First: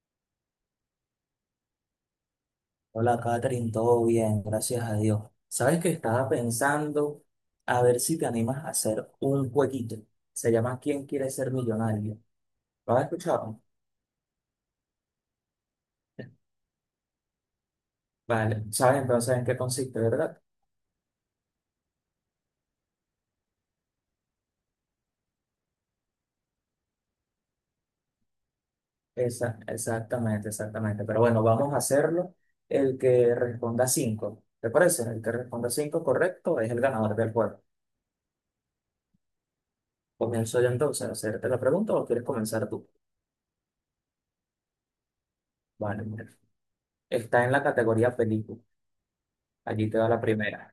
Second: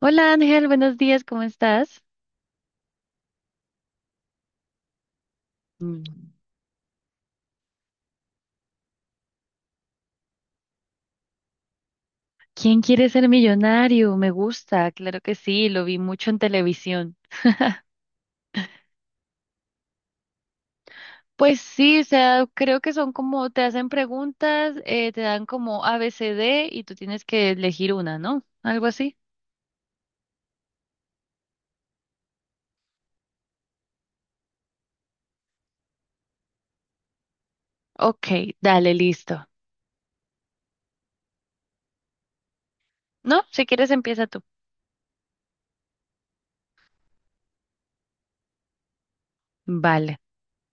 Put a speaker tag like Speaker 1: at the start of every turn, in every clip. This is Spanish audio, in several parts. Speaker 1: Hola Ángel, buenos días, ¿cómo estás?
Speaker 2: Hola, Catherine, todo bien, gracias a Dios. Sabes que estaba
Speaker 1: Mm.
Speaker 2: pensando a ver si te animas a hacer un jueguito. Se llama ¿Quién quiere ser millonario?
Speaker 1: ¿Quién
Speaker 2: ¿Lo has
Speaker 1: quiere ser
Speaker 2: escuchado?
Speaker 1: millonario? Me gusta, claro que sí, lo vi mucho en televisión.
Speaker 2: Vale, sabes entonces en qué consiste, ¿verdad?
Speaker 1: Pues sí, o sea, creo que son como, te hacen preguntas, te dan como A B C D y tú tienes que elegir una, ¿no? Algo así.
Speaker 2: Esa, exactamente, exactamente. Pero bueno, vamos a hacerlo. El que responda cinco, ¿te parece? El que responda cinco correcto es el ganador del juego.
Speaker 1: Ok, dale, listo.
Speaker 2: Comienzo yo entonces a hacerte la pregunta o quieres comenzar tú.
Speaker 1: ¿No? Si quieres empieza tú.
Speaker 2: Vale, mira. Está en la categoría película. Allí te va
Speaker 1: Vale.
Speaker 2: la primera.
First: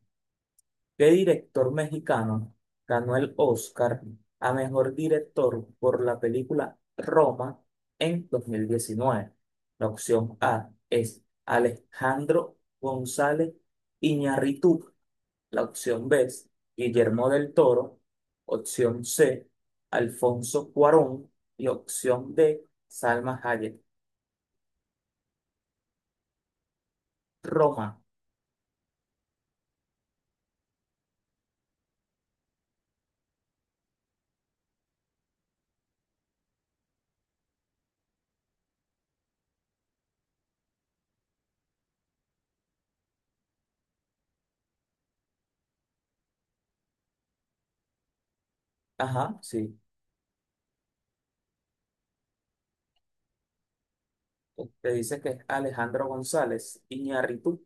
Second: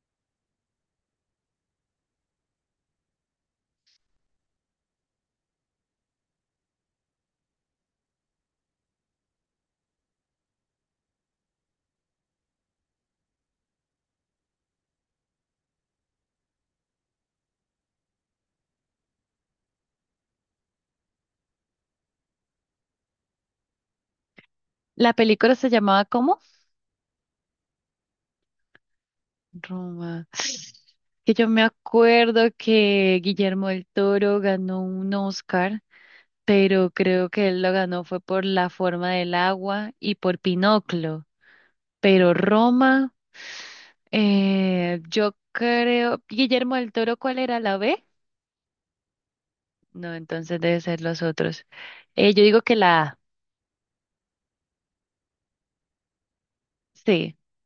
Speaker 2: ¿Qué director mexicano ganó el Oscar a mejor director por la película Roma en 2019? La opción A es Alejandro González Iñárritu. La opción B es Guillermo del Toro. Opción C, Alfonso Cuarón. Y opción D, Salma Hayek.
Speaker 1: ¿La película se llamaba cómo?
Speaker 2: Roma.
Speaker 1: Roma. Que yo me acuerdo que Guillermo del Toro ganó un Oscar, pero creo que él lo ganó fue por la forma del agua y por Pinocchio. Pero Roma, yo creo, Guillermo del Toro, ¿cuál era la B?
Speaker 2: Ajá, sí.
Speaker 1: No, entonces debe ser los otros. Yo digo que la A,
Speaker 2: Te dice que es Alejandro González
Speaker 1: sí.
Speaker 2: Iñárritu.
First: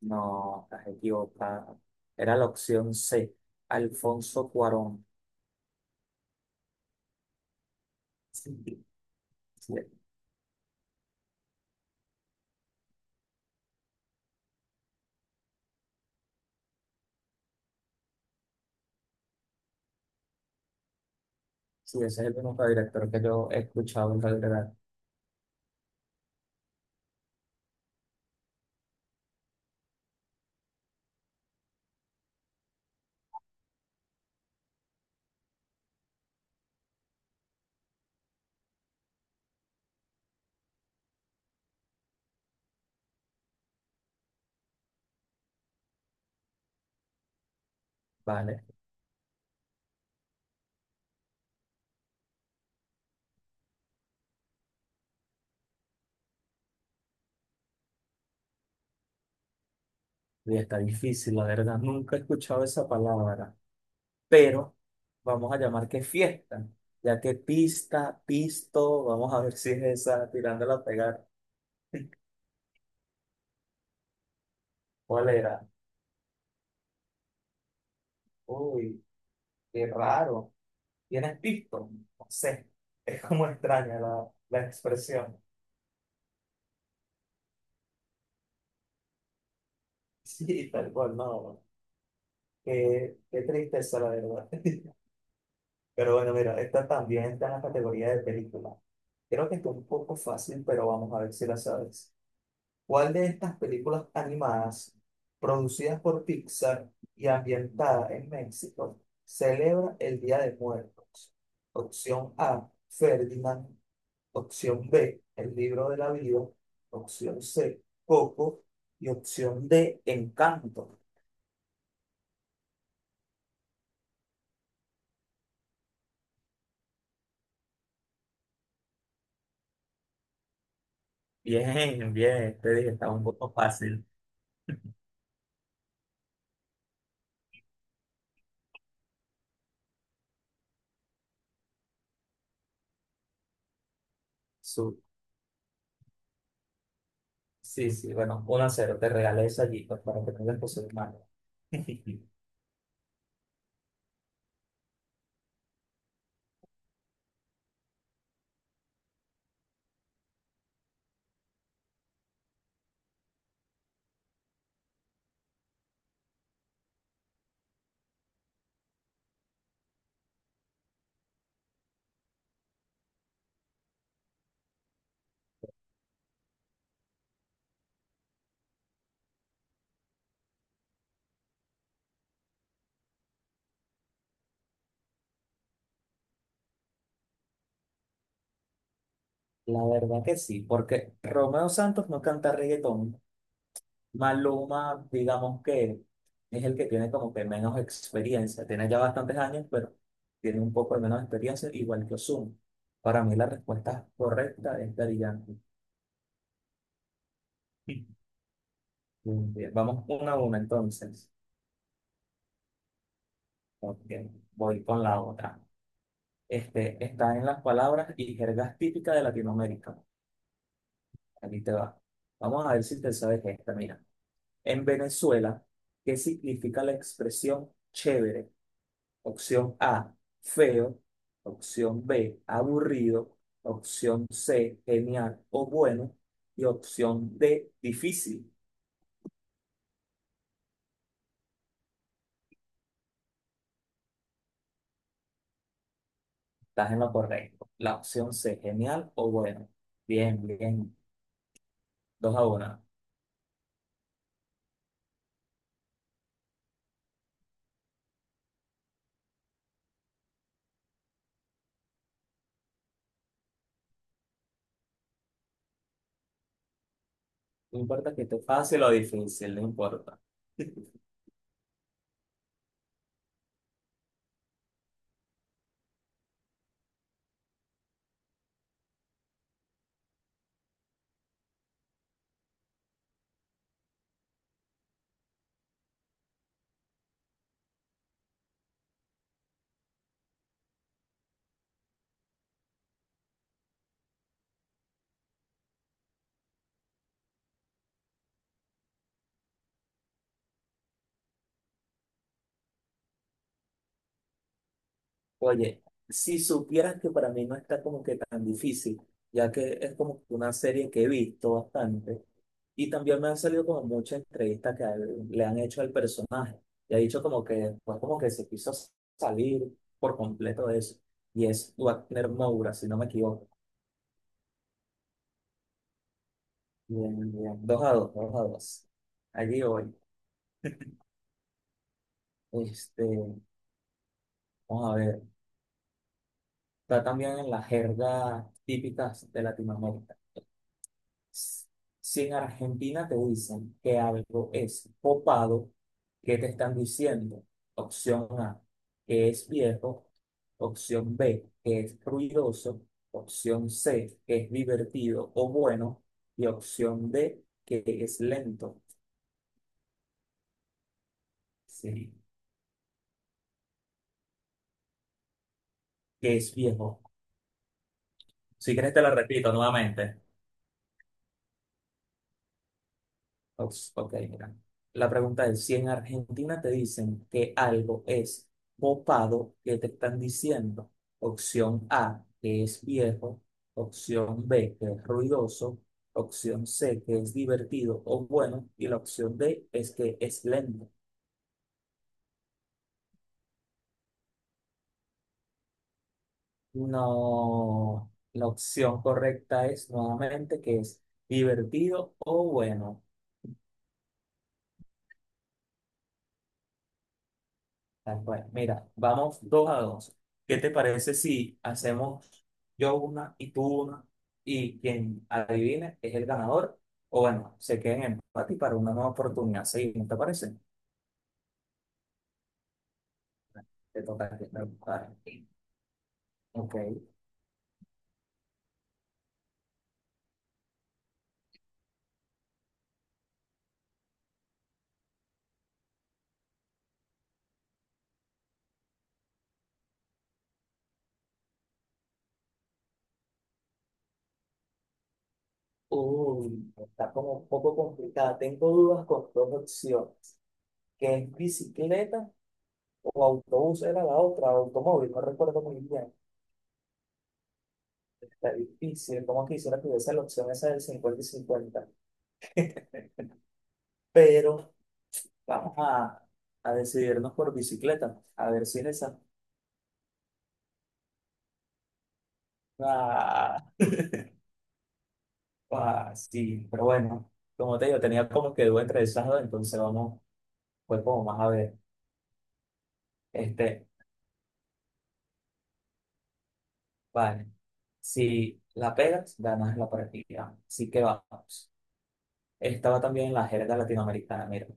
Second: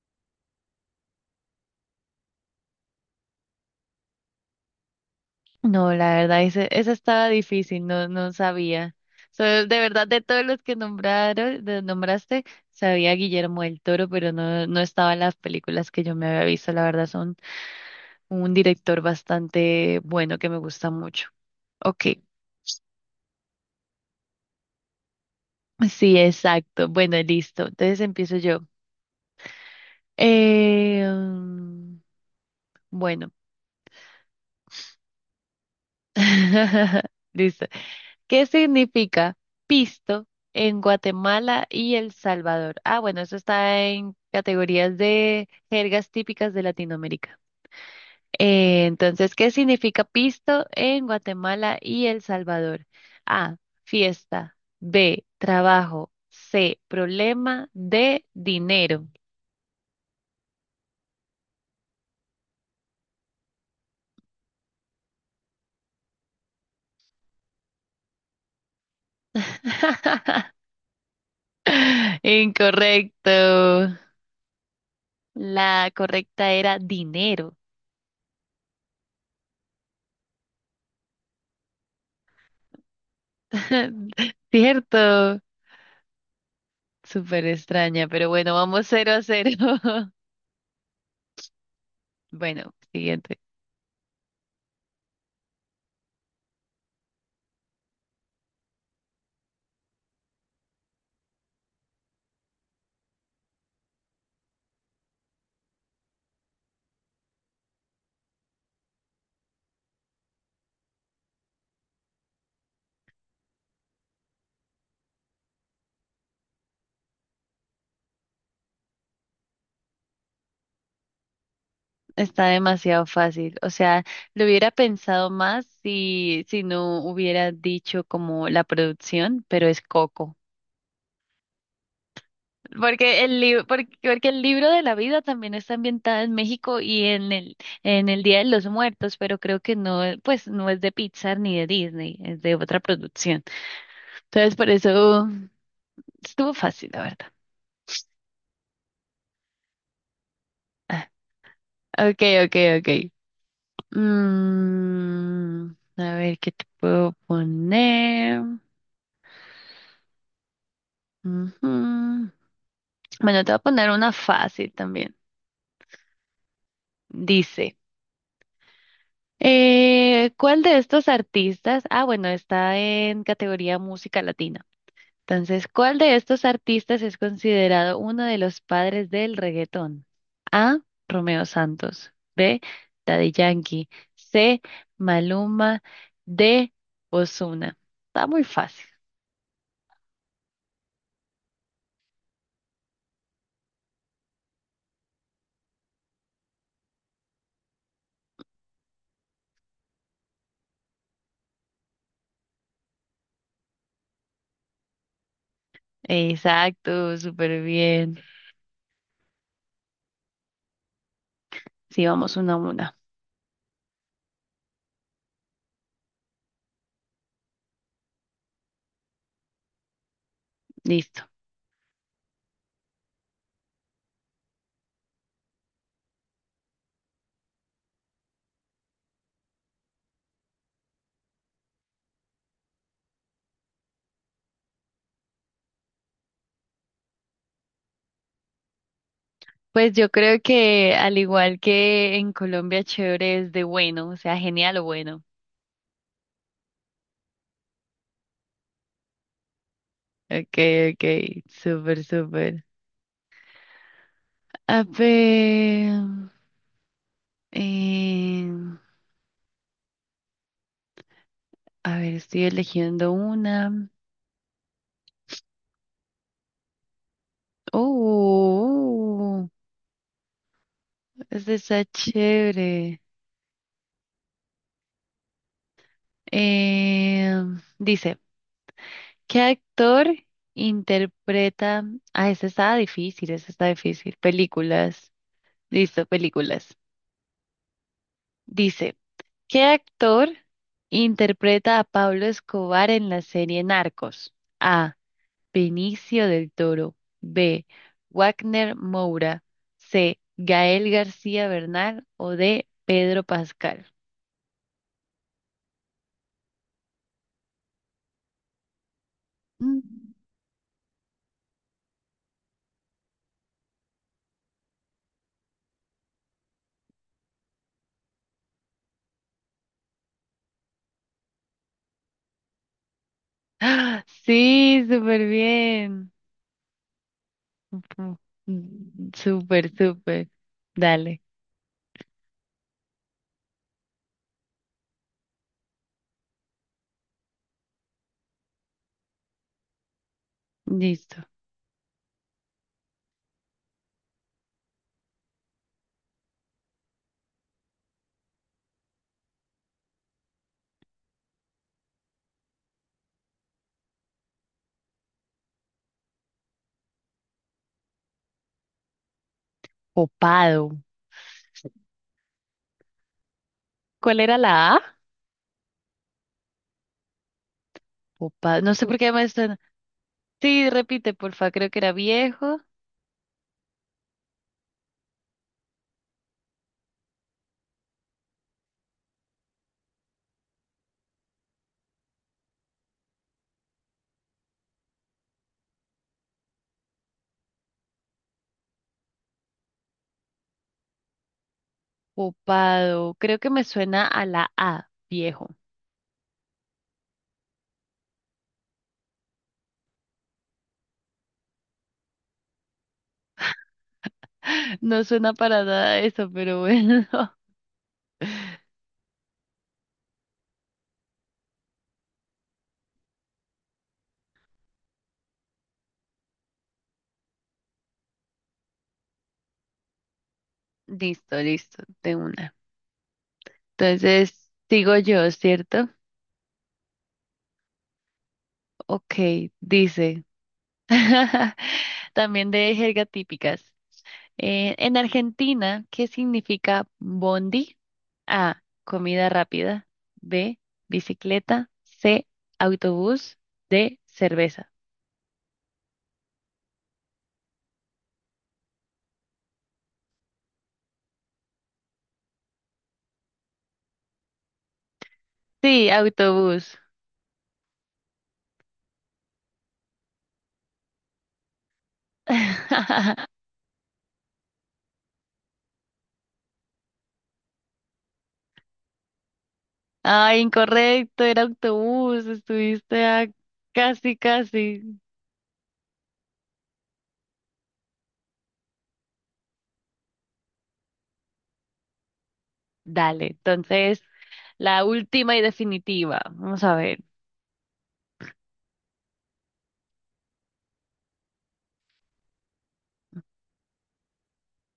Speaker 2: No, estás equivocada. Era la opción C, Alfonso Cuarón.
Speaker 1: No, la verdad, esa estaba difícil, no, no
Speaker 2: Sí,
Speaker 1: sabía. So, de
Speaker 2: sí,
Speaker 1: verdad, de todos los que nombraron, nombraste, sabía Guillermo del Toro, pero no, no estaba en las películas que yo me había visto, la verdad, son un director bastante bueno que me gusta mucho.
Speaker 2: sí,
Speaker 1: Ok,
Speaker 2: ese es el único director que yo he escuchado en realidad.
Speaker 1: sí, exacto. Bueno, listo. Entonces empiezo yo. Eh, mm, bueno, listo. ¿Qué significa pisto en Guatemala y El Salvador? Ah, bueno, eso está en categorías de jergas típicas de Latinoamérica.
Speaker 2: Vale,
Speaker 1: Entonces, ¿qué significa pisto en Guatemala y El Salvador? A, fiesta. B, trabajo. C, problema. D, dinero.
Speaker 2: y está difícil, la verdad. Nunca he escuchado esa palabra, pero vamos a llamar que fiesta, ya que pista, pisto, vamos a ver si es esa, tirándola a pegar.
Speaker 1: Incorrecto.
Speaker 2: ¿Cuál era?
Speaker 1: La correcta era dinero.
Speaker 2: Uy, qué raro. ¿Tienes pisto? No sé, es como extraña la, la expresión.
Speaker 1: Cierto. Súper extraña, pero bueno, vamos cero a cero.
Speaker 2: Sí, tal cual, no.
Speaker 1: Bueno,
Speaker 2: Qué,
Speaker 1: siguiente.
Speaker 2: qué tristeza, la verdad. Pero bueno, mira, esta también está en la categoría de película. Creo que está un poco fácil, pero vamos a ver si la sabes. ¿Cuál de estas películas animadas producidas por Pixar y ambientada en México celebra el Día de Muertos? Opción A, Ferdinand. Opción B, El libro de la vida. Opción C, Coco. Y opción D, Encanto.
Speaker 1: Está demasiado fácil. O sea, lo hubiera pensado más si no hubiera dicho como la producción, pero es Coco.
Speaker 2: Bien, bien, te dije, está un
Speaker 1: Porque el
Speaker 2: poco
Speaker 1: libro,
Speaker 2: fácil.
Speaker 1: porque el libro de la vida también está ambientado en México y en el Día de los Muertos, pero creo que no, pues no es de Pixar ni de Disney, es de otra producción. Entonces, por eso estuvo fácil, la verdad.
Speaker 2: Sí, sí, bueno, 1-0 te regalé eso allí pues, para que tengas cosas
Speaker 1: Ah,
Speaker 2: manos.
Speaker 1: okay, okay, okay. Mm, a ver, ¿qué te puedo poner? Ujú. Bueno, te voy a poner una fácil también. Dice, ¿cuál de estos artistas? Ah, bueno, está en categoría música latina. Entonces, ¿cuál de estos artistas es considerado uno de los padres del reggaetón? A. Romeo Santos. B. Daddy Yankee. C. Maluma. D. Ozuna. Está muy fácil.
Speaker 2: La verdad que sí, porque Romeo Santos no canta reggaetón. Maluma, digamos que es el que tiene como que menos experiencia. Tiene ya bastantes años, pero tiene un poco de menos experiencia, igual que Ozuna. Para mí la respuesta correcta es Daddy Yankee.
Speaker 1: Exacto, súper bien.
Speaker 2: Muy bien, vamos una a una entonces.
Speaker 1: Sí, vamos una a una.
Speaker 2: Ok, voy con la otra. Está en las palabras y jergas típicas de Latinoamérica.
Speaker 1: Listo.
Speaker 2: Aquí te va. Vamos a ver si te sabes esta. Mira, en Venezuela, ¿qué significa la expresión chévere? Opción A, feo. Opción B, aburrido. Opción C, genial o bueno. Y opción D, difícil.
Speaker 1: Pues yo creo que al igual que en Colombia, chévere es de bueno, o sea, genial o bueno.
Speaker 2: Estás en lo correcto. La opción C, genial o bueno. Bien,
Speaker 1: Okay,
Speaker 2: bien.
Speaker 1: okay, súper,
Speaker 2: Dos a
Speaker 1: súper.
Speaker 2: una.
Speaker 1: A ver, eh, a ver, estoy eligiendo una.
Speaker 2: No importa que esté fácil o
Speaker 1: Oh,
Speaker 2: difícil, no importa.
Speaker 1: esta está chévere. Eh, dice, ¿qué actor interpreta? Ah, esta está difícil, esta está difícil. Películas. Listo, películas. Dice, ¿qué actor interpreta a Pablo Escobar en la serie Narcos? A. Benicio del Toro. B. Wagner Moura. C. Gael García Bernal. O D. Pedro Pascal.
Speaker 2: Oye, si supieras que para mí no está como que tan difícil, ya que es
Speaker 1: Mm.
Speaker 2: como que una serie que he visto bastante y también me han salido como muchas entrevistas que le han hecho al personaje y ha dicho como que después como que se quiso salir por completo de eso y es Wagner Moura, si no me equivoco.
Speaker 1: ¡Ah! Sí, súper bien.
Speaker 2: Bien, bien. Dos a dos,
Speaker 1: Ujú.
Speaker 2: dos a dos.
Speaker 1: Mm,
Speaker 2: Allí
Speaker 1: súper,
Speaker 2: voy.
Speaker 1: súper. Dale,
Speaker 2: Este, vamos a ver. Está también en las jergas típicas de Latinoamérica.
Speaker 1: listo.
Speaker 2: Si en Argentina te dicen que algo es copado, ¿qué te están diciendo? Opción A, que es viejo. Opción B, que es ruidoso. Opción C, que es divertido o bueno. Y opción D, que es lento.
Speaker 1: Popado.
Speaker 2: Sí,
Speaker 1: ¿Cuál era la A?
Speaker 2: que es viejo.
Speaker 1: Popado.
Speaker 2: Si
Speaker 1: No sé
Speaker 2: quieres
Speaker 1: por
Speaker 2: te la
Speaker 1: qué me
Speaker 2: repito
Speaker 1: suena.
Speaker 2: nuevamente.
Speaker 1: Sí, repite, porfa. Creo que era viejo.
Speaker 2: Ups, ok, mira. La pregunta es, si en Argentina te dicen que algo es popado, ¿qué te están diciendo? Opción A, que es viejo. Opción B, que es ruidoso. Opción C, que es divertido o bueno. Y la opción D es que es lento.
Speaker 1: Copado. Creo que me suena a la A, viejo.
Speaker 2: No, la opción correcta es nuevamente que es divertido o bueno.
Speaker 1: No suena para nada eso, pero bueno.
Speaker 2: Tal cual. Mira, vamos 2-2. ¿Qué te parece si hacemos yo una y tú una? Y quien adivine es el ganador. O bueno, se queda en empate y para una nueva oportunidad. Sí, ¿no te parece?
Speaker 1: Listo, listo, de una.
Speaker 2: Te toca a ti
Speaker 1: Entonces, sigo
Speaker 2: preguntar.
Speaker 1: yo, ¿cierto?
Speaker 2: Ok.
Speaker 1: Ok, dice. También de jerga típicas. En Argentina, ¿qué significa bondi? A, comida rápida. B, bicicleta. C, autobús. D, cerveza.
Speaker 2: Uy, está como un poco complicada. Tengo dudas con dos opciones. ¿Qué es bicicleta o autobús? Era la otra, automóvil. No recuerdo muy
Speaker 1: Sí,
Speaker 2: bien.
Speaker 1: autobús.
Speaker 2: Está difícil. Como quisiera que hubiese la opción esa del 50-50. Pero vamos a decidirnos por bicicleta, a ver si en esa.
Speaker 1: Ay, incorrecto, era autobús, estuviste a
Speaker 2: Ah,
Speaker 1: casi, casi.
Speaker 2: sí, pero bueno, como te digo, tenía como que duda entre esas dos, entonces vamos, pues como más a ver.
Speaker 1: Dale,
Speaker 2: Este,
Speaker 1: entonces la última y definitiva. Vamos a ver,
Speaker 2: vale, si la pegas, ganas la partida. Así que vamos. Estaba también en la jerga latinoamericana, mira.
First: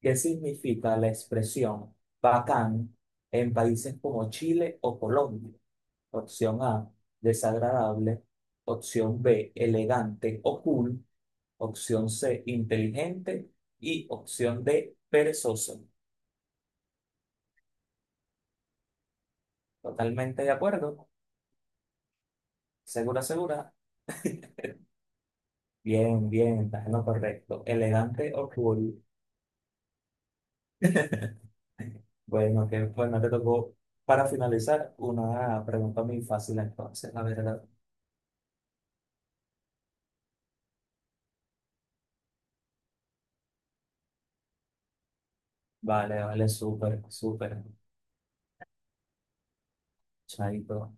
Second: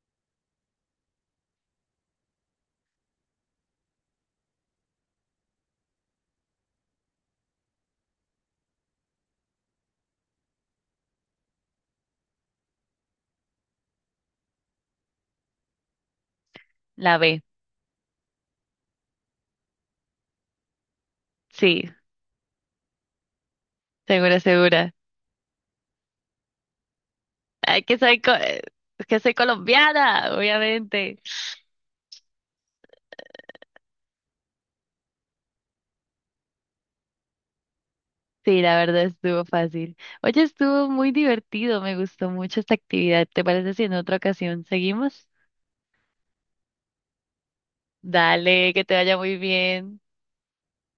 Speaker 2: ¿Qué significa la expresión bacán en países como Chile o Colombia? Opción A, desagradable. Opción B, elegante o cool. Opción C, inteligente y opción D, perezoso.
Speaker 1: la B.
Speaker 2: Totalmente de acuerdo.
Speaker 1: Sí,
Speaker 2: Segura, segura.
Speaker 1: segura, segura.
Speaker 2: Bien, bien, estás en lo correcto.
Speaker 1: Ay,
Speaker 2: Elegante o cool.
Speaker 1: que soy colombiana, obviamente.
Speaker 2: Bueno, que bueno, te tocó para finalizar una pregunta muy fácil entonces, la verdad.
Speaker 1: Sí, la verdad estuvo fácil. Oye, estuvo muy divertido, me gustó mucho esta actividad. ¿Te parece si en otra ocasión seguimos?
Speaker 2: Vale, vale, súper, súper.
Speaker 1: Dale, que te vaya muy bien.
Speaker 2: Chaito.